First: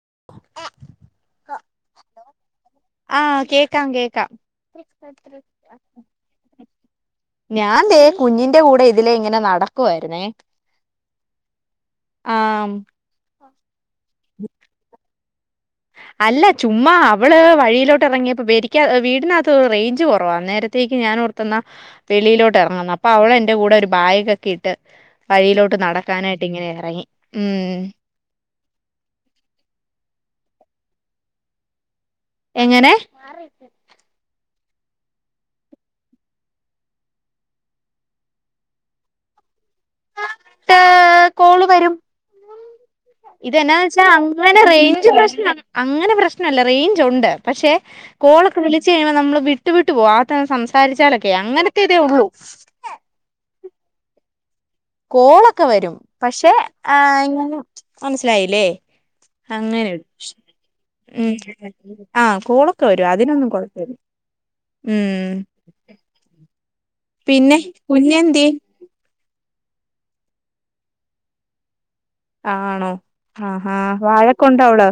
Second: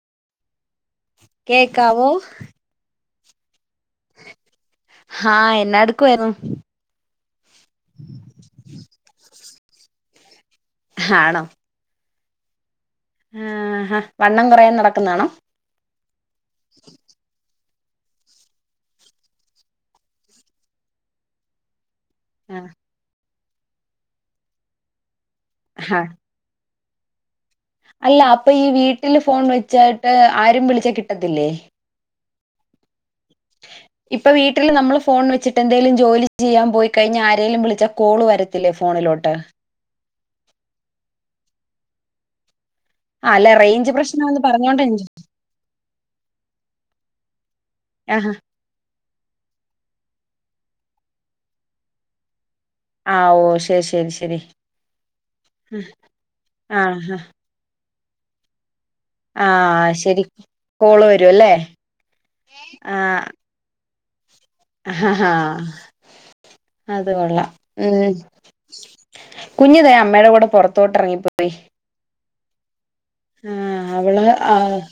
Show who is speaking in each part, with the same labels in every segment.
Speaker 1: [unintelligible]
Speaker 2: കേക്കാവോ
Speaker 1: ആഹ് കേ ക്കാം കേക്കാം
Speaker 2: ആഹ് എന്നാ എടുക്കുവായിരുന്നു
Speaker 1: ഞാൻ ദേ കുഞ്ഞിന്റെ കൂടെ ഇതിലേ ഇങ്ങനെ നട കുവായിരുനെ
Speaker 2: ആണോ
Speaker 1: ആമ്
Speaker 2: ആ ഹാ വണ്ണം കുറയാൻ നടക്കുന്നാണോ
Speaker 1: അല്ല ചുമ്മാ അവള് വഴി ലോട്ട് ഇറങ്ങിയപേരിക വീടിനകത്ത് റേഞ്ച് കുറവാ അനേരത്തേക്ക് ഞാൻഓർത്തന്ന- വെളിലോട്ട്
Speaker 2: ആഹ്
Speaker 1: എറങ്ങന്ന് അപ്പൊ അവളൻ്റ ന്റെ കൂടെ ഒരു ബായിഗ് ക്കെ ഇട്ട്- വഴിയിലോട്ട്
Speaker 2: ഹാ
Speaker 1: നടക്കാനായിട്ട് ഇങ്ങനെയെ എറങ്ങി
Speaker 2: അല്ല അപ്പം ഈ വീട്ടില് ഫോൺ വെച്ചായിട്ട് ആരും വിളിച്ചാ കിട്ടത്തില്ലേ
Speaker 1: എങ്ങനെ
Speaker 2: ഇപ്പൊ വീട് ട്ടിൽ നമ്മള് ഫോൺ വെച്ചിട്ട് എന്തെങ്കലും ജോലി ചെയ്യാൻ പോയി കഴിഞ്ഞാൽ ആരേലും വിളിച്ചാൽ കോള് വരത്തില്ലേ ഫോണിലോട്ട്
Speaker 1: ഏ കോള് വരും
Speaker 2: അല്ല
Speaker 1: ഇതെന്നാന്ന്
Speaker 2: റേഞ്ച്
Speaker 1: വെച്ചാൽ
Speaker 2: പ്രശ്നാന്ന്
Speaker 1: അങ്ങനെ
Speaker 2: പറഞ്ഞോണ്ടാ ഞാൻ
Speaker 1: റേഞ്ച് പ്രശ്നം അങ്ങനെ പ്രശ്നമല്ല റേഞ്ച് ഉണ്ട് പക്ഷേ
Speaker 2: ചോദിച്ചേ ആഹാ
Speaker 1: കോളൊക്കെ വിളിച്ച് കഴിയുമ്പോൾ നമ്മൾ വിട്ടു വിട്ട് വിട്ട് പോവാത്തന്ന് സംസാരിച്ചാലൊക്കെ അങ്ങനത്തെ ഇതേ ഉള്ളൂ
Speaker 2: ആ ഓ ശരി ശരി ശരി
Speaker 1: കോളൊക്കെ വരും പക്ഷെ ആ
Speaker 2: ആഹ്
Speaker 1: ഇങ്ങനെ മനസ്സിലായില്ലേ അങ്ങനെ
Speaker 2: ആഹ്
Speaker 1: വരും
Speaker 2: ശരി കോള് വരും
Speaker 1: ഉം
Speaker 2: അല്ലേ
Speaker 1: ആഹ് കോളൊക്കെ വരും അതിനൊന്നും കൊഴപ്പമില്ല
Speaker 2: അതുകൊള്ളാം
Speaker 1: പിന്നെ
Speaker 2: ഉം
Speaker 1: കുഞ്ഞെന്തിയെ
Speaker 2: കുഞ്ഞ്തേ അമ്മേടെ കൂടെ പൊറത്തോട്ട് എറങ്ങിപ്പോയി
Speaker 1: ആ ആണോ ആഹ് ഹാ വാഴക്കൊ ഒണ്ടോഅവള്?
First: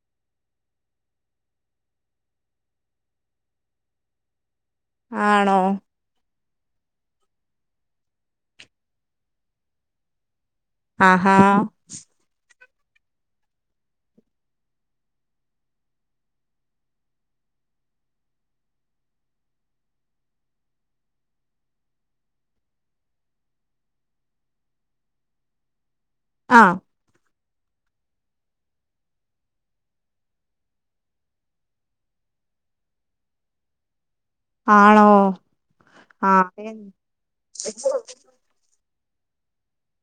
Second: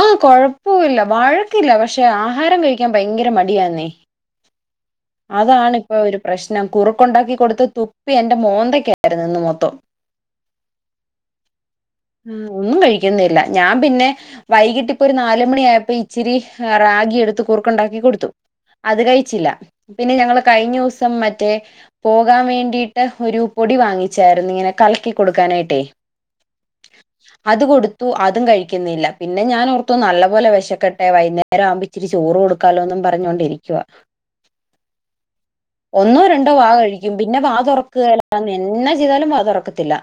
Speaker 2: ആ കൊഴപ്പവില്ല വഴക്കില്ല പക്ഷെ ആഹാരം കഴിക്കാൻ ഭയങ്കര മടിയാന്നേ
Speaker 1: ആണോ
Speaker 2: അതാണ് ഇപ്പൊ ഒരു പ്രശ്നം കുറുക്കുണ്ടാക്കി കൊടുത്ത് തുപ്പി എൻ്റെ മോന്തക്കായിരുന്നു ഇന്ന് മൊത്തം
Speaker 1: ആഹാ
Speaker 2: ആഹ് ഒന്നും കഴിക്കുന്നില്ല ഞാൻ പിന്നെ വൈകിട്ട് ഇപ്പൊ ഒരു നാല് മണി ആയപ്പോ ഇച്ചിരി റാഗി എടുത്ത് കുറുക്കുണ്ടാക്കി കൊടുത്തു അത് കഴിച്ചില്ല പിന്നെ ഞങ്ങള് കഴിഞ്ഞ ദിവസം മറ്റേ പോകാൻ വേണ്ടിട്ട് ഒരു പൊടി വാങ്ങിച്ചാരുന്നു ഇങ്ങനെ കലക്കി കൊടുക്കാനായിട്ടേ
Speaker 1: ആഹ്
Speaker 2: അത് കൊടുത്തു അതും കഴിക്കുന്നില്ല പിന്നെ ഞാനോർത്തു നല്ല പോലെ വെശക്കെട്ടെ വൈകുന്നേരം ആവുമ്പം ഇച്ചിരി ചോറ് കൊടുക്കാലോന്നും പറഞ്ഞോണ്ടിരിക്കുവാ
Speaker 1: ആണോ
Speaker 2: ഒന്നോ രണ്ടോ
Speaker 1: ആഹ്
Speaker 2: വാ കഴിക്കും പിന്നെ വാ തുറക്കുകേലാന്നേ എന്നാ ചെയ് എന്ത് ചെയ്താലും വാ തൊറക്കത്തില്ല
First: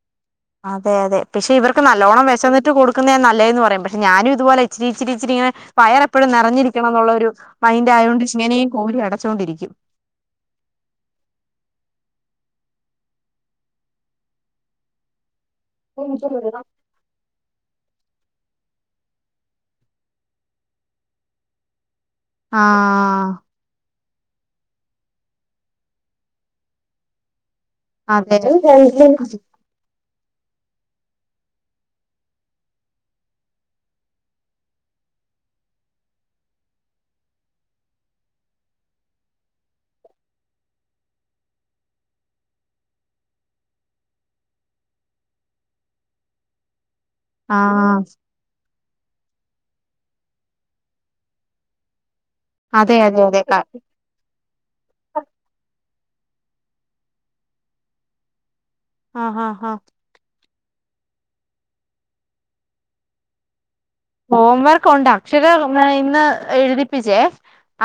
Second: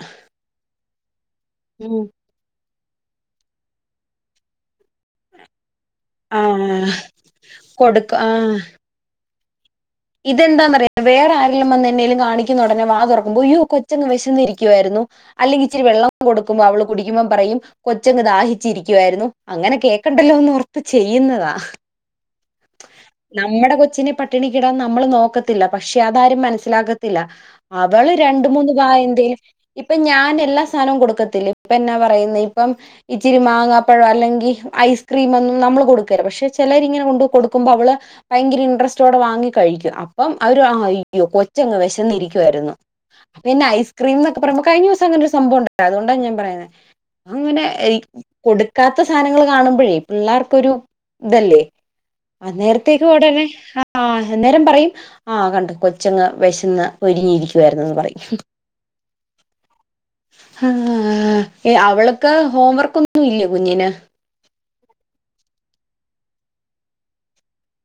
Speaker 1: അതെ അതെ പക്ഷെ ഇവർക്ക് നല്ലോണം വെശന്നിട്ട് കൊടുക്കുന്നയാ നല്ലേന്ന് പറയും പക് ഞാനും ഇത്പോലെ ഇച്ചരി ഇച്ചിരി ഇച്ചിരി ഇങ്ങനെ വയർ എപ്പോഴും
Speaker 2: ആഹ്
Speaker 1: നെറഞ്ഞിരിക്കണം എന്നുള്ളൊരു മൈൻഡ് ആയോണ്ട് ഇച്ചിനിയും കോരി അടച്ചോണ്ടിരിക്കും [unintelligible]
Speaker 2: ഇതെന്താന്ന് അറിയോ വേറെ ആരെലും വന്ന് എന്നേലും കാണിക്കുന്ന ഒടനേ വാ തുറക്കുമ്പോ യോ കൊച്ചങ്ങ് വിശന്നിരിക്കുവായിരുന്നു അല്ലെങ്കി ഇച്ചിരി വെള്ളം കൊടുക്കുമ്പോ അവള് കുടിക്കുമ്പം പറയും കൊച്ചങ്ങ് ദാഹിച്ചിരിക്കുവായിരുന്നു അങ്ങനെ കേക്കണ്ടല്ലോ എന്ന് ഓർത്തു ചെയ്യുന്നതാ
Speaker 1: ആഹ്
Speaker 2: നമ്മടെ കൊച്ചിനെ പട്ടിണിക്കിടാൻ നമ്മള് നോക്കത്തില്ല പക്ഷെ അതാരും മനസ്സിലാത്തില്ല അവള്
Speaker 1: അതെ
Speaker 2: രണ്ടു മൂന്ന് ഭം എന്തേും ഇപ്പം ഞാൻ എല്ലാ സാധനവും കൊടുക്കത്തില്ല ഇപ്പം എന്നാ പറയുന്നത് ഇപ്പം ഇച്ചിരി മാങ്ങാപ്പഴം അല്ലെങ്കിൽ ഐസ്ക്രീമൊന്നും നമ്മൾ കൊടുക്കല്ല പക്ഷെ ചിലരിങ്ങനെ കൊണ്ട് കൊടുക്കുമ്പോ അവള് ഭയങ്കര ഇൻട്രസ്റ്റോടെ വാങ്ങി കഴിക്കും അപ്പം അവര് കൊച്ചങ്ങ് വിശന്ന് ഇരിക്കുവായിരുന്നു അപ്പന്നെ ഐസ്ക്രീം എന്നൊക്കെ പറയുമ്പോ കഴിഞ്ഞ ദിവസം അങ്ങനൊ ഒരു സംഭവം ഉണ്ടായി അതുകൊണ്ടാണ് ഞാൻ പറയുന്നത് അങ്ങനെ
Speaker 1: ആഹ്
Speaker 2: കൊടുക്കാൻ ക്കാത്ത സാധനങ്ങൾ കാണുമ്പോഴേ പിള്ളേർക്കൊരു ഇതല്ലേ അ
Speaker 1: അതെ
Speaker 2: നേരത്തേക്ക്
Speaker 1: അതെ അതെ
Speaker 2: ഉടനെ ആ നേരം പറയും ആ കണ്ടു കൊച്ചങ്ങ് വിശന്ന് പൊരിഞ്ഞു ഇരിക്കുകയായിരുന്നെന്ന് പറയും
Speaker 1: ആ ആ ഹ
Speaker 2: ആ അവൾക്ക് ഹോംവർക്ക് ഒന്നും ഇല്ല കുഞ്ഞിന്
Speaker 1: ഹോം വർക്ക് ഉണ്ട് അക്ഷര ഇന്ന് എഴുതിപ്പിച്ചേ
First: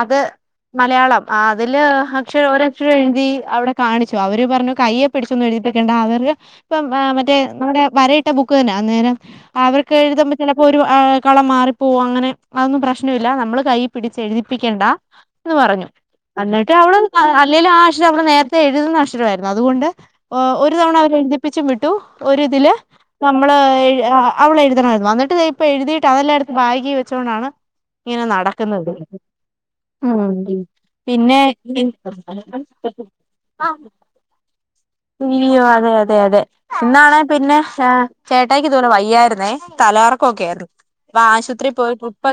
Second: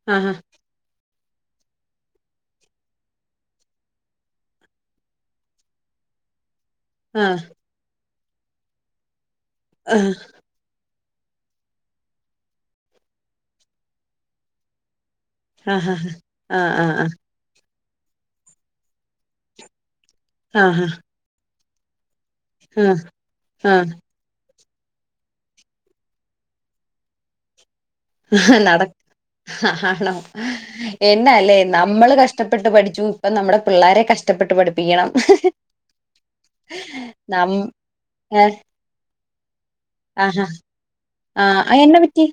Speaker 1: അത്
Speaker 2: ആഹ്
Speaker 1: മലയാളം ആ അതില് അക്ഷര ഒരക്ഷരം എഴുതി അവിടെ കാണിച്ചു അവര് പറഞ്ഞു കൈയെ പിടിച്ചെന്ന് എഴുതിട്ടക്കണ്ട അവര് ഇപ്പം മറ്റേ
Speaker 2: ആഹ്
Speaker 1: നമ്മുടെ വര ഇട്ട ട്ട ബുക്ക് തന്നെയ അന്നേരം അവർക്ക് എഴുമ്പോ ചിലപ്പോ കളം മാറിപ്പോകും അങ്ങനെ അതൊന്നും പ്രശ്ന ഇല്ല നമ്മള് കൈ പിടിച്ച് എഴുതിപ്പിക്കേണ്ട എന്ന് പറഞ്ഞു
Speaker 2: ആഹ് ആഹ്
Speaker 1: എന്നിട്ട് അവള
Speaker 2: ആഹ്
Speaker 1: അല്ലേലും ആ അക്ഷരം ക്ഷേ അവൾ നേരത്തെ എഴുതുന്ന അക്ഷരായിരുന്നു അതുകൊണ്ട് ഒരു
Speaker 2: ആഹ്
Speaker 1: തവണ അവരെ എഴുതി പ്പിച്ചമിട്ടു [unintelligible] ഒരു ഇതിലെ
Speaker 2: ആഹ് ആഹ്
Speaker 1: നമ്മള്
Speaker 2: ആഹ്
Speaker 1: അവളെ എഴതണായിരുന്നു അന്നിട്ട്‌ ഇപ്പൊ എഴുതിയിട്ട് അതെല്ലാം എടുത്തുകൊണ്ട് ബാഗി വെച്ച് കൊണ്ടാണ് ഇങ്ങനെ
Speaker 2: നട
Speaker 1: നടക്കുന്നത്
Speaker 2: ആണോ
Speaker 1: പിന്നെ
Speaker 2: എന്നാല്ലേ നമ്മള് കഷ്ടപ്പെട്ട് പഠിച്ചു ഇപ്പൊ നമ്മുടെ പിള്ളേരെ കഷ്ടപ്പെട്ട് പഠിപ്പിക്കണം
Speaker 1: തോ അതെ അതെ അതെ ഇന്നാണ്
Speaker 2: നം
Speaker 1: പിന്നെ
Speaker 2: ഏഹ്
Speaker 1: ചേട്ടായക്ക് ഇത്പോലെ വയ്യായിരുന്നു അ തല [unintelligible]
Speaker 2: ആഹ്
Speaker 1: ഓക്കേ ഇപ്പ ആശുപത്രി
Speaker 2: ആഹ് എന്നാ പറ്റി
Speaker 1: പോയിപ്പ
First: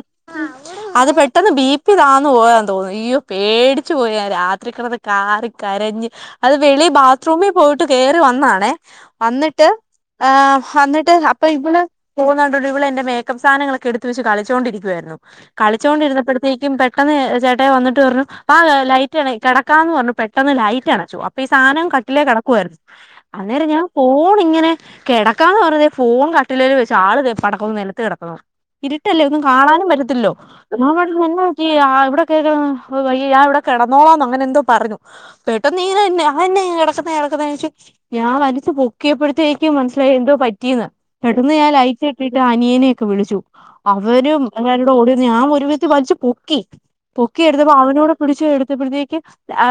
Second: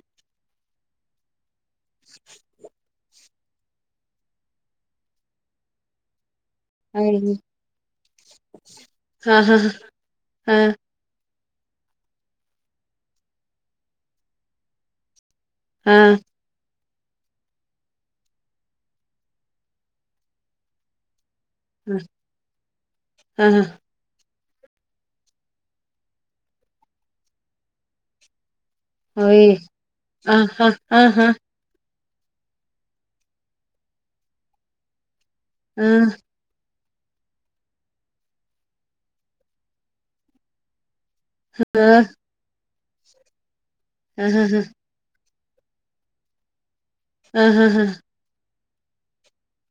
Speaker 1: അത് പെട്ടി പെട്ടെന്ന് ബി പി തന്നു പോയാന്ന് തോന്നുന്ന യ്യോ പേടിച്ചു പോയ രാത്രി കിടന്ന് കാറി കരഞ്ഞ് അത് വെളി
Speaker 2: ആഹ്
Speaker 1: ബാത്റൂമിൽ പോയിട്ട് കയറി വന്നണേ
Speaker 2: ആഹ്
Speaker 1: വന്നിട്ട്
Speaker 2: ആഹ്
Speaker 1: അന്നിട്ട്‌ പ്പൈ ഇബണ പോ ന [unintelligible] ഇവൾ എന്റെ മേക്കപ്പ് സാധങ്ങളൊക്കെ എടുത്തുവെച്ച് കളിച്ചു കൊണ്ടിരിക്കുകയായിരുന്നു
Speaker 2: ആഹ്
Speaker 1: കളിചോണ്ടിരുന്നപ്പോഴത്തേക്കും പേ പെട്ടെന്ന് ചേട്ടയി വന്നിട്ട് പറഞ്ഞു ആ ലൈറ്റ് ആണയി കിടക്കാന്ന് പറഞ്ഞു പെട്ടെന്ന് ലൈറ്റ് ആണച്ചു ഈ സാധനം കട്ടിലേ കിടക്കുയിരുന്നു
Speaker 2: ആഹ്
Speaker 1: അന്നേരം ഞാൻ ഇങ്ങനെ കിടക്കാന്ന് പറഞ്ഞ ഫോൺ കട്ടിലൽ വെച്ച ആൾ തെ പോണു കിടക്കുമ്പോൾ നിലത്തു കിടക്കണം ഇരിട്ടല്ലേ ഒന്നും
Speaker 2: ഓയ്
Speaker 1: കാണാനും പറ്റത്തില്ലോ
Speaker 2: ആഹ് ആഹ്
Speaker 1: എന്ന പറ്റി
Speaker 2: ആഹ്
Speaker 1: പിന്നെ കേക്കാണത് വയ്യ ഞാൻ ഇവിടെ കിടന്നോളാന്ന് അങ്ങനെ എന്തോ പറഞ്ഞു പെട്ടെന്ന് നീ തന്നെ കെടക്കുന്ന ഞാൻ വലുച്ചു പൊക്കിയപ്പോഴത്തേക്കും മനസ്സിലായി എന്തോ പറ്റിയന്ന് പെട്ടെന്ന് ഞാൻ
Speaker 2: ആഹ്
Speaker 1: ലൈറ്റ് ഇട്ടു അനിയനെയൊക്കെ വിളിച്ചു അവനും
Speaker 2: ആഹ്
Speaker 1: വേഗം ഓടി വന്നു ഞാൻ ഒരു വിധത്തിൽ വലിച്ചു പൊക്കി
Speaker 2: ആഹ്
Speaker 1: പൊക്കിഎടുത്തപ്പോ
Speaker 2: ആഹ്
Speaker 1: അവനൂടെ പിടിചച്ച് എടുത്തു എടുത്തപ്പോഴേക്കും ആ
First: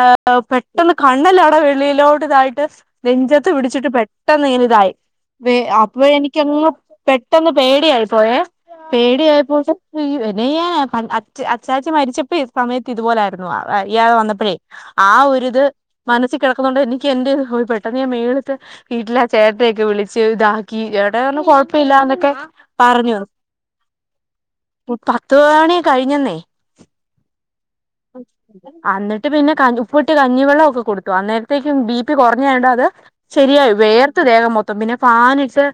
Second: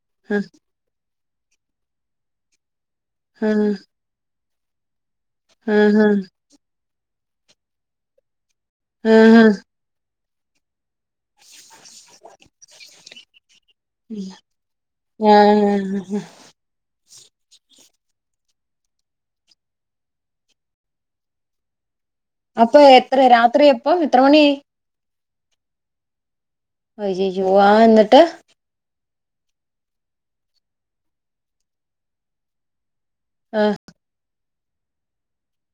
Speaker 1: പെട്ടെന്ന് കണ്ണല്ല വെളിയിലോട്ട് ഇതായിട്ട് നെഞ്ചത്ത് പിടിച്ചിട്ട് പെട്ടെന്നു പെട്ടെന്ന് ഇങ്ങനെയായി വേഗം അപ്പൊ എനിക്കങ്ങ് പെട്ടന്ന് പേടിയായിപ്പോയെ പേടിയായപ്പോൾ തന്നെ നീയാ അച്ച് അച്ചാച്ചി മരിച്ചപ്പോ സമയത്ത് ഇപോലൊയായിരുന്നു വയ്യാതെ വന്നപ്പോഴേ ആ ഒരിത് മനസ്സിൽ കിടക്കുന്നുണ്ട് എനിക്ക് എനിക്ക് എന്റെ ഹോ പെട്ടെന്ന് ഞാൻ മേലിൽലത്തെ വീട്ടിലെ ആ ചേട്ടനെയൊക്കെ വിളിച്ച് ഇതാക്കി ഇവിടെ പറഞ്ഞ കൊഴപ്പം ഇല്ലന്ന് കൊഴ്പ്പമില്ലെന്നൊക്കെ
Speaker 2: അപ്പൊ എത്ര രാത്രി എപ്പോ എത്ര മണിയായി
Speaker 1: പത്ത് മണി കഴിഞ്ഞു
Speaker 2: അയ്യോയ്യോ എന്നിട്ട്
Speaker 1: അന്നിട്ട് പിന്നെ ഉപ്പിട്ട് കഞ്ഞിവെള്ളമൊക്കെ ഒക്കെ കൊടുത്തു അന്നേരത്തെക്കും ബി പി കുറഞ്ഞോണ്ട് അത്‌
Speaker 2: ആ
Speaker 1: ശരിയായി വേയർത്തു ദേഹം മൊത്തം അപ്പൊ പിന്നെ ഫാൻ ഇട്ട്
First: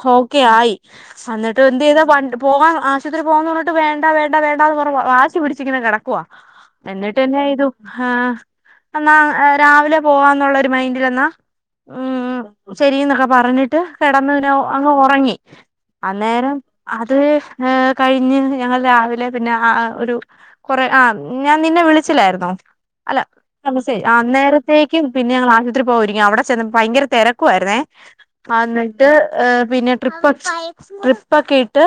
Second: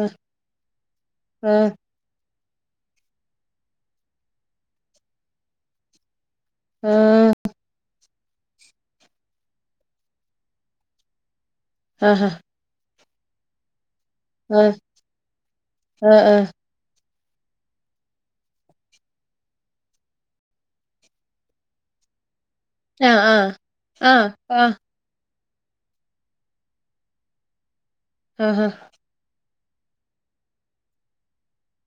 Speaker 2: ആ
Speaker 1: ഓക്കെ ആയി
Speaker 2: ആ
Speaker 1: സന്നിട്ട് എന്ത് ചെയ്താ വ പോവാൻ ആശുപത്രി പോകാന്ന് പറഞ്ഞിട്ട് വേണ്ട വേണ്ട വേണ്ടാന്ന് കുറെ വാശി പിടിച്ചിങ്ങനെ കിടക്കുവാ
Speaker 2: ആ
Speaker 1: എന്നിട്ടെന്ന ചെയ്തു ആ എന്നാ രാവിലെ പോവാന്നുള്ള ഒരു മൈൻഡിലെന്നാ
Speaker 2: ആഹാ
Speaker 1: ഉം ശരീന്നാ വറന്നിട്ട്. കിടന്നുനോ.
Speaker 2: ആ
Speaker 1: അങ്ങ് ഉറങ്ങി
Speaker 2: ആ
Speaker 1: അന്നേരം അ അത് കഴിഞ്ഞ് ഞങ്ങൾ രാവിലെ പിന്നെ അ ആ ഒരു കുറെ ആ ഞാൻ നിന്നെ വിളിച്ചില്ലായിരുന്നോ അല്ല
Speaker 2: ആ
Speaker 1: [unintelligible]
Speaker 2: ആ ആ ആ ആ
Speaker 1: അന്നേരത്തേക്കുപിന്നെ ഞങ്ങ പത്രി പൊവാ ഒരുങ്ങി അവിടെ ചെന്ന ഭയങ്കര തെരക്കുവായിരുന്നേ അ
Speaker 2: ആഹാ
Speaker 1: എന്നിട്ട് പിന്നെ ട്രിപ്പ്‌ ട്രിപ്പൊക്കെയിട്ട്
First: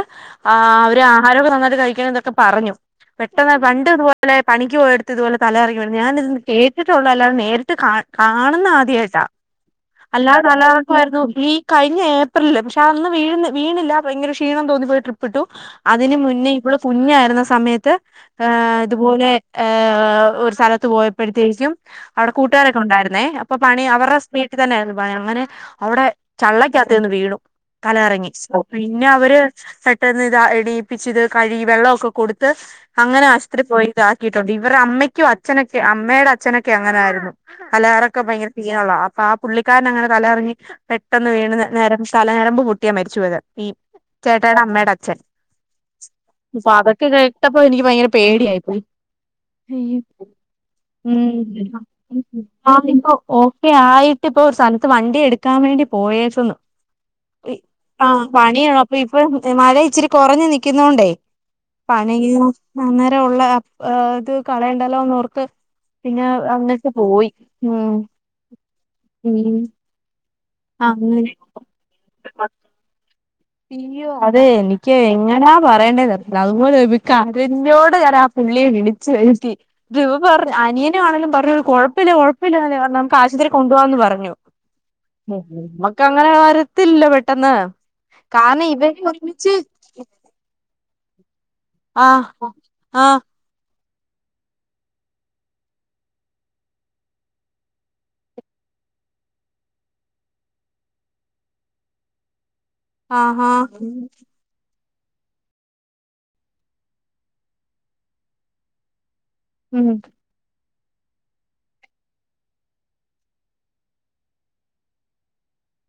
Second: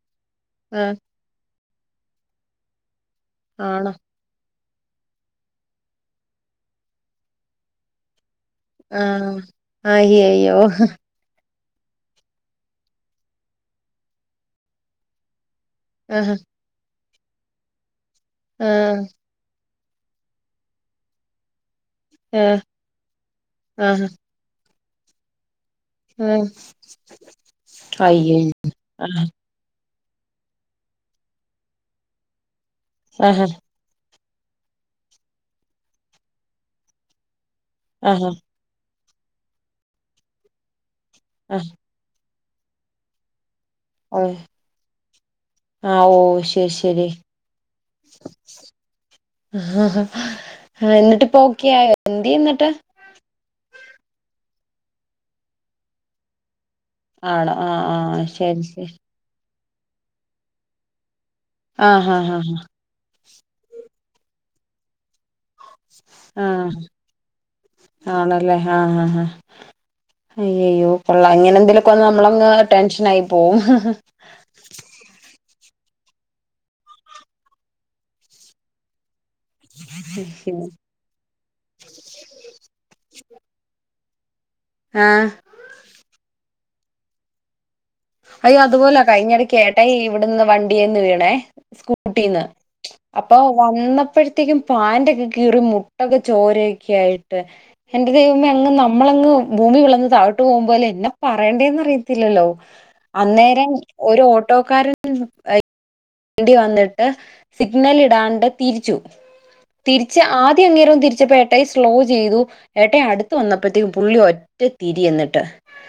Speaker 1: ആ അവര് ആഹാരൊക്കെ നന്നാ ഇത് കഴിക്കണന്നൊക്കെ പറഞ്ഞു. പെട്ടെന്ന്
Speaker 2: ആണോ
Speaker 1: പണ്ടിതുപോലെ പണിക്കുപോയിടത്തിതുപോലെ തലകറങ്ങി വീണു ഞാനിതു കേട്ടിട്ട് ഉള്ളു അല്ലാതെ നേരിട്ട് കാ കാണുന്ന
Speaker 2: ആ
Speaker 1: ആദ്യായിട്ടാ അല്ലാതെ
Speaker 2: അയ്യയ്യോ
Speaker 1: തലകറക്കം ആയിരുന്നു ഇ കഴിഞ്ഞ ഏപ് പ്രില് ക്ഷേ അന്ന് വീണ് വീണില്ല ഭയങ്കരക്ഷീണം തോന്നി പോയി ട്രിപ്പിട്ടു. അതിന്
Speaker 2: ആഹാ
Speaker 1: മുന്നേ ഇവള് കുഞ്ഞായി ന്ന സമയത്ത് ആ ഇതുപോലെ ആ ഒരു സ്ഥലത്തുപോയപ്പഴത്തേക്കും അവിടെ
Speaker 2: ആ
Speaker 1: കൂട്ടുകാരൊക്കെ ഉണ്ടായിരുന്നെ അപ്പൊ പണി
Speaker 2: ആഹാ
Speaker 1: അവർടെ സ് വീട്ടിത്തന്നായിരുന്നു. പായി അങ്ങനെ. അവിടെ
Speaker 2: ഉം
Speaker 1: ചള്ളക്ക വീണു തലകറങ്ങി
Speaker 2: അയ്യയ്യോ
Speaker 1: പിന്നെ
Speaker 2: ആഹാ
Speaker 1: അവര് പെട്ടെന്നിതു ഇടിപ്പിച്ചു ഇത് കഴുകി വെള്ളവൊക്കെ കൊടുത്ത് അങ്ങനെ
Speaker 2: ആഹാ
Speaker 1: ആശുപത്രി പോയിട്ട് [unintelligible] ഇവർടെ അമ്മയ്ക്കും അച്ഛനൊക്കെ അമ്മേടെ അച്ഛനൊക്കെ അങ്ങനാരുന്നു അലറോക്കെ
Speaker 2: ആഹാ
Speaker 1: ഭയങ്കരതീനള്ളവാ ആ പുള്ളിക്കാരണങ്ങനെ തലകറങ്ങി പെട്ടന്ന്
Speaker 2: ആ
Speaker 1: വീണുന്ന തല ഞരമ്പ് പൊട്ടിയ മരിച്ചുപോയത്
Speaker 2: ഓ
Speaker 1: ചേട്ടയുടെ അമ്മയുടെ അച്ഛൻ
Speaker 2: ആ ഓ ശരി
Speaker 1: അപ്പൊ അതൊക്കെ
Speaker 2: ശരി
Speaker 1: കേട്ടപ്പോ എനിക്ക് ഭയങ്കര പേടിയായിപ്പോയി
Speaker 2: എന്നിട്ടിപ്പോ ഓക്കെ ആയോ എന്തിയെ എന്നിട്ട്
Speaker 1: ഓ ആയിട്ട ഇപ്പോ ഒരു സ്ഥലത്ത് വണ്ടി എടുക്കാൻ വേണ്ടി പോയേക്കുന്നു
Speaker 2: ആണോ ആ ആ
Speaker 1: ആഹ്
Speaker 2: ശരി ശരി
Speaker 1: പണിയുള്ളപ്പൊ ഇപ്പൊ മഴ ഇച്ചിരി കുറഞ്ഞു നിക്കുന്നോണ്ടേ
Speaker 2: ആഹ് ആഹ് ആഹ്
Speaker 1: [unintelligible] ള്ള ഇത് കളയണ്ടല്ലോന്നർത്ത് പിന്നെ
Speaker 2: ആഹ്
Speaker 1: അങ്ങട്ട് പോയി ഉം
Speaker 2: ആണല്ലേ ആഹ് ആഹ്
Speaker 1: ഉം
Speaker 2: അയ്യയ്യോ കൊള്ളാം
Speaker 1: അങ്ങനെ
Speaker 2: ഇങ്ങനെ എന്തേലൊക്കെന്ന് നമ്മളങ് ടെൻഷനാ യി
Speaker 1: തിയ്യോ അതെ എനിക്ക് എങ്ങനാ പറയേണ്ടേ തറില്ല അതുപോലെ ഒരുക്ക കരഞ്ഞോണ്ട് ഞാൻ ആ പുള്ളിയെ വിളിച്ച് ഇ പറഞ്ഞ അനിയനെ ആണെലും പറഞ്ഞു കുഴപ്പില്ല കുഴപ്പില്ലന്നല്ലേ പറഞ്ഞത് നമുക്ക് ആശുപത്രി കൊണ്ടു പോവാന്നന്ന് പറഞ്ഞു
Speaker 2: ആഹ്
Speaker 1: ഞ്ഞു ഉം മക്ക അങ്ങനെ വരു ത്തില്ല പെട്ടെന്ന്
Speaker 2: അയ്യോ
Speaker 1: കാരണം
Speaker 2: അതുപോലെ
Speaker 1: ഇവര് ഒരുമിച്ച്
Speaker 2: കഴിഞ്ഞടക്ക് എട്ടായി ഇവിടുന്ന് വണ്ടിന്ന് വീണേ സ്കൂട്ടീന്ന്
Speaker 1: ആഹ് ആഹ്
Speaker 2: അപ്പൊ വന്ന അപ്പോഴത്തേക്കും പാന്റൊക്കെ കീറി മുട്ടൊക്കെ ചോരയൊക്കെ ആയിട്ട് എന്റെ ദൈവമേ അങ്ങ് നമ്മളങ്ങ് ഭൂമി പിളർന്ന് താഴോട്ട് പോകും പോലെ എന്നാ പറയേണ്ടെന്ന് അറിയത്തില്ലല്ലോ
Speaker 1: ആഹാ
Speaker 2: അന്നേരം ഒരു ഓട്ടോക്കാരൻ വണ്ടി വന്നിട്ട് സിഗ്നല് ഇടാണ്ട് തിരിച്ചു
Speaker 1: ഉം
Speaker 2: തിരിച്ച് ആ ത്തി അങ്ങേരം തിരിച്ചപ്പോ ഏട്ടായി സ്ലോ ചെയ്തു ഏട്ടയ് അടുത്ത് വന്നപ്പോഴത്തേക്കും പുള്ളി ഒറ്റ തിരി എന്നിട്ട്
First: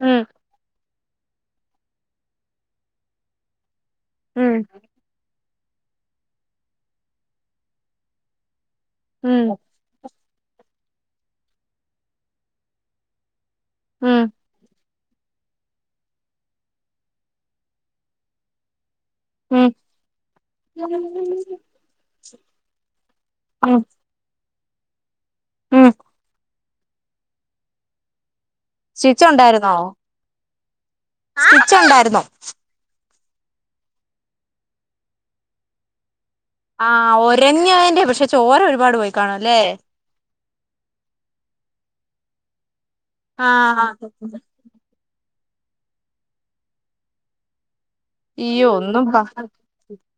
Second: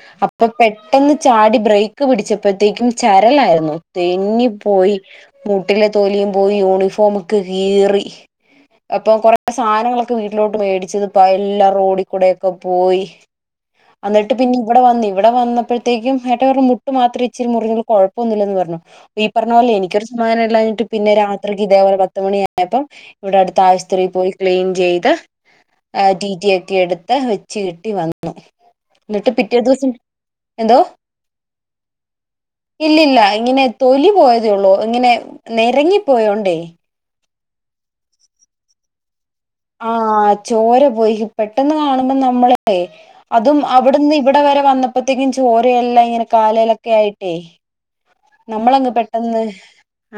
Speaker 1: ഉം
Speaker 2: അപ്പൊ പെ എന്ന് ചാടി ബ്രേക്ക് ക്ക് പിടിച്ചപ്പോഴത്തേക്കും ചരലായിരുന്നു. തെന്നി
Speaker 1: ഉം
Speaker 2: പോയി. മുട്ടിലെ തൊലിയും പോയി. യൂണിഫോമൊക്കെ കീറി. അപ്പൊ കൊറേ
Speaker 1: ഉം
Speaker 2: സാനങ്ങളൊ ഇപ്പ വീട്ടിലോട്ട് മേടിച്ചത്പ എല്ലാം റോഡി കൂടേക്കെ പോയി.
Speaker 1: ഉം
Speaker 2: അന്നിട്ട് പിന്നെ ഇവിടെ വന്ന ഇവിടെ വന്നപ്പോഴത്തേക്കും ഏട്ട പറഞ്ഞു മു ട്ട് മാത്രം ഇച്ചിരി മുറിവുള്ളു. കൊഴപ്പൊന്നില്ലെന്ന് പറഞ്ഞു. ഈ പർഞ്ഞ
Speaker 1: ഉം
Speaker 2: പോലെ എനിക്കൊരു സമാധാനം ഇല്ലാഞ്ഞിട്ട് പിന്നെ രാത്രിക്ക് ഇതേപോലെ പത്ത് മണി ആയപ്പം ഇവ്ടെ അടുത്ത്
Speaker 1: ഉം
Speaker 2: ആശ്ത്രി പോയി. ക്ലീൻ ചെയ്ത്
Speaker 1: ഉം
Speaker 2: റ്റി റ്റി എ റ്റിയെടുത്ത് വെച്ച്കെട്ടി വന്നു
Speaker 1: സ്റ്റിച്ച്
Speaker 2: എന്നിട്ട് പിറ്റേ
Speaker 1: ഒണ്ടായിരുന്നോ
Speaker 2: ദിവസം എന്തോ
Speaker 1: സ്റ്റിച്ച് ഉണ്ടായിരുന്നോ
Speaker 2: ഇല്ല ഇങ്ങനെ തൊലി പോയതേ ഉള്ളൂ ഇങ്ങനെ നെരെങ്ങി പോയോണ്ടേ
Speaker 1: രഞ്ഞെന്റെ പക്ഷേ ചോര ഒരുപാട് പോയി കാണും അല്ലേ
Speaker 2: ആഹ് ചോര പോയി പെട്ടെന്ന് കാണും നമ്മളെ ഏ അതും അവിടുന്ന്
Speaker 1: ആഹ്
Speaker 2: ഇവിടെ വരെ വന്നപ്പോഴത്തേക്കും ചോര ചോര എല്ലാം ഇങ്ങനെ കാലെ യിലൊക്കെ ആയിട്ടേ
Speaker 1: ഇയ്യോ
Speaker 2: നമ്മളങ്ങ്
Speaker 1: ഒന്നും പറ
Speaker 2: പെട്ടെന്ന്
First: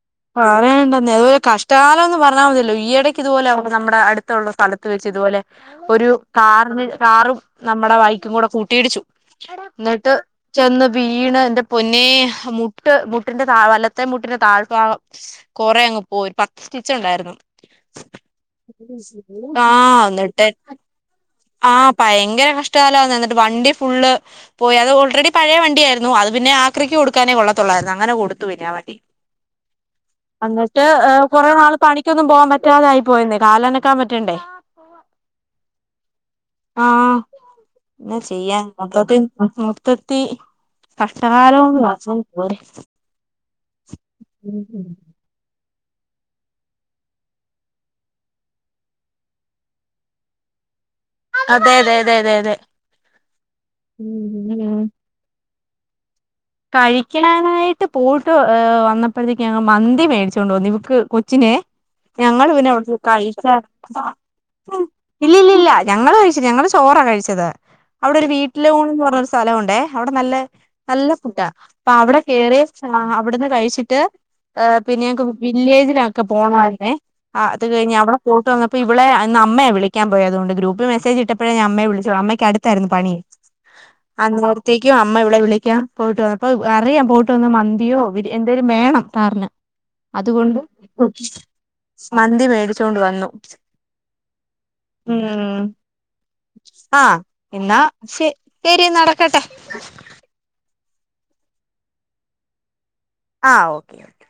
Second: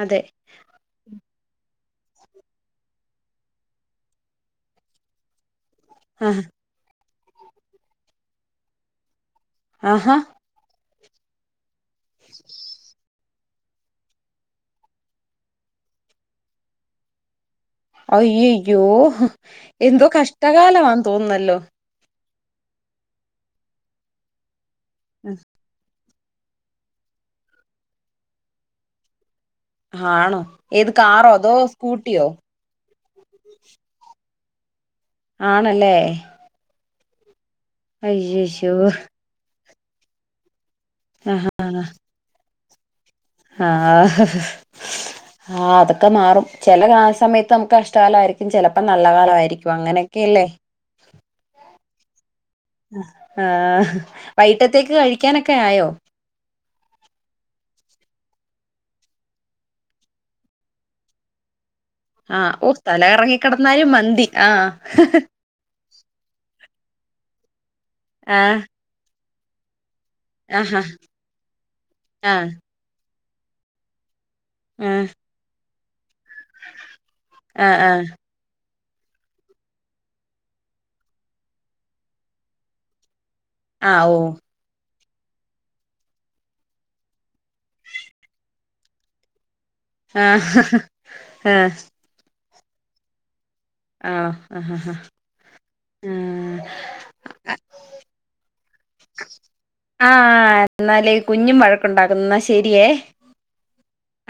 Speaker 2: അതെ
Speaker 1: പറയണ്ടെന്നെ അതുമല്ല കഷ്ട കഷ്ടകാലം എന്ന് പറഞ്ഞാൽ മതിയല്ലോ ഈയിടയ്ക്ക് ഇതുപോലെ നമ്മടെ അടുത്തൊള്ള സ്ഥലത്ത് വെച്ച് ഇതുപോലെ ഒരു
Speaker 2: ആ
Speaker 1: കാറിന് കാറും നമ്മടെ ബൈക്കും കൂടെ കൂട്ടിയിടിച്ചു എന്നിട്ട്
Speaker 2: ആഹാ
Speaker 1: ചെന്ന് വീണ് എന്റെ പൊന്നേ മുട്ടിന്റെ താ വലത്തെ മുട്ടിന്റെ താഴ്ഭാഗം കൊറേ അങ്ങ് പോയി പത്ത് സ്റ്റിച്ച് ഒണ്ടായിരുന്നു
Speaker 2: അയ്യയ്യോ എന്തോ കഷ്ടകാലമാന്ന് തോന്ന്ണ്
Speaker 1: ആ ഭയങ്കര ഭയങ്കര കഷ്ടകാലമാന്നെ എന്നിട്ട് വണ്ടി ഫുള്ള് പോയി അത് ഓൾറെഡി പഴയ വണ്ടി ആയിരുന്നു അത് പിന്നെ ആക്രിക്ക് കൊടുക്കാനേ കൊള്ളത്തൊ ള്ളായിരുന്നു അങ്ങനെ കൊടുത്തു പിന്നെ ആ വണ്ടി
Speaker 2: ആണോ
Speaker 1: അന്നിട്ട്
Speaker 2: ഏത് കാറോ
Speaker 1: കൊറെ
Speaker 2: അതോ
Speaker 1: നാൾ
Speaker 2: സ്കൂട്ടിയോ
Speaker 1: പണിക്കൊന്നും പോവാൻ പറ്റാതായി പോയിന്നേ കാലനക്കാൻ പറ്റാണ്ടേ
Speaker 2: ആണല്ലേ
Speaker 1: ആ എന്ന ചെയ്യ
Speaker 2: അയ്യയ്യോ
Speaker 1: മൊത്തത്തിൽ ബുദ്ധിമുട്ട് ഇപ്പൊത്തി കഷ്ടകാലമെന്ന് പറഞ്ഞാ പോരെ
Speaker 2: ആഹ് ഹ് ഹ് ആ അതൊക്കെ മാറും ചെല സമയത്ത് നമ്മുക്ക് കഷ്ടകാലമായിരിക്കും ചെലപ്പോ നല്ല കാലമായിരിക്കും അങ്ങനെയൊക്കെയല്ലേ
Speaker 1: അതെ അതെ അതെ അതെ അതെ
Speaker 2: ആ വൈകട്ടത്തേക്ക് കഴിക്കാനൊക്കെ ഒക്കെ ആയൊ
Speaker 1: കഴിക്കണാനായിട്ട് പോയിട്ട് വന്നപ്പോഴത്തേക്ക് ഞങ്ങൾ മന്തി മേടിച്ചോണ്ട് വന്നു ഇവക്ക് കൊച്ചിനെ ഞങ്ങളു
Speaker 2: ആഹ് ഓ
Speaker 1: പിന്നവിടുന്നെ
Speaker 2: തല കറങ്ങി
Speaker 1: കഴിച്ച
Speaker 2: കിടന്നാലും മന്തി ആഹ്
Speaker 1: [unintelligible] ഇല്ലില്ലില്ല ഞങ്ങള് കഴിച്ച് ഞങ്ങള് ചോറാ കഴിച്ചത് അവിടെ ഒരു
Speaker 2: ആഹ്
Speaker 1: വീട്ടിലെ ഊൺന്ന് പറഞ്ഞ സ് സ്ഥലമുണ്ടേ അവിടെ നല്ലേ
Speaker 2: ആഹാ
Speaker 1: നല്ല അപ്പ അവിടെ കേറിയെ ഞ ആ അവിടന്ന് കഴിച്ചിട്ട് ഏ പിന്നെ
Speaker 2: ആഹ്
Speaker 1: ഞങ്ങക്ക് വില്ലേജ് ക്കെ പോണമാരുന്നേ അത് കഴിഞ്ഞ്
Speaker 2: ആഹ്
Speaker 1: അവിടെ പോയിട്ട് വന്ന പ്പ ഇവളെ ഇന്നമ്മയാ വിളിക്കാൻ പോയെ അതൊണ്ട് ഗ്രൂപ്പി മെസ്സേജ് ഇട്ടപ്പോഴെ ഞാനമ്മയെ വിളിച്ചു പറഞ്ഞു അമ്മക്ക് അടുത്തായിരുന്നു പണി
Speaker 2: ആഹ് ആഹ് ആഹ് ഓ
Speaker 1: അങ്ങൊത്തി ക്കാ അമ്മ ഇവളെ വിളിക്കാൻ പോയിട്ട് വന്നപ്പൊ അറിയാം പോയിട്ട് വന്ന മന്തിയോ ബിരി എന്തേലും വേണം സാറിന്
Speaker 2: ആഹ്
Speaker 1: അതുകൊണ്ട്
Speaker 2: ആഹ്
Speaker 1: മന്തി മേ ടിച്ചൊണ്ട് വന്നു
Speaker 2: ആണോ ആഹ് ആഹ്
Speaker 1: ഉം ആ എന്നാ ശെ ശരി നടക്കട്ടെ
Speaker 2: എന്നാലെ കുഞ്ഞും വഴക്കുണ്ടാക്കുന്നു ന്നാശരിയേ
Speaker 1: ആ ഓക്കേ ഓക്കേ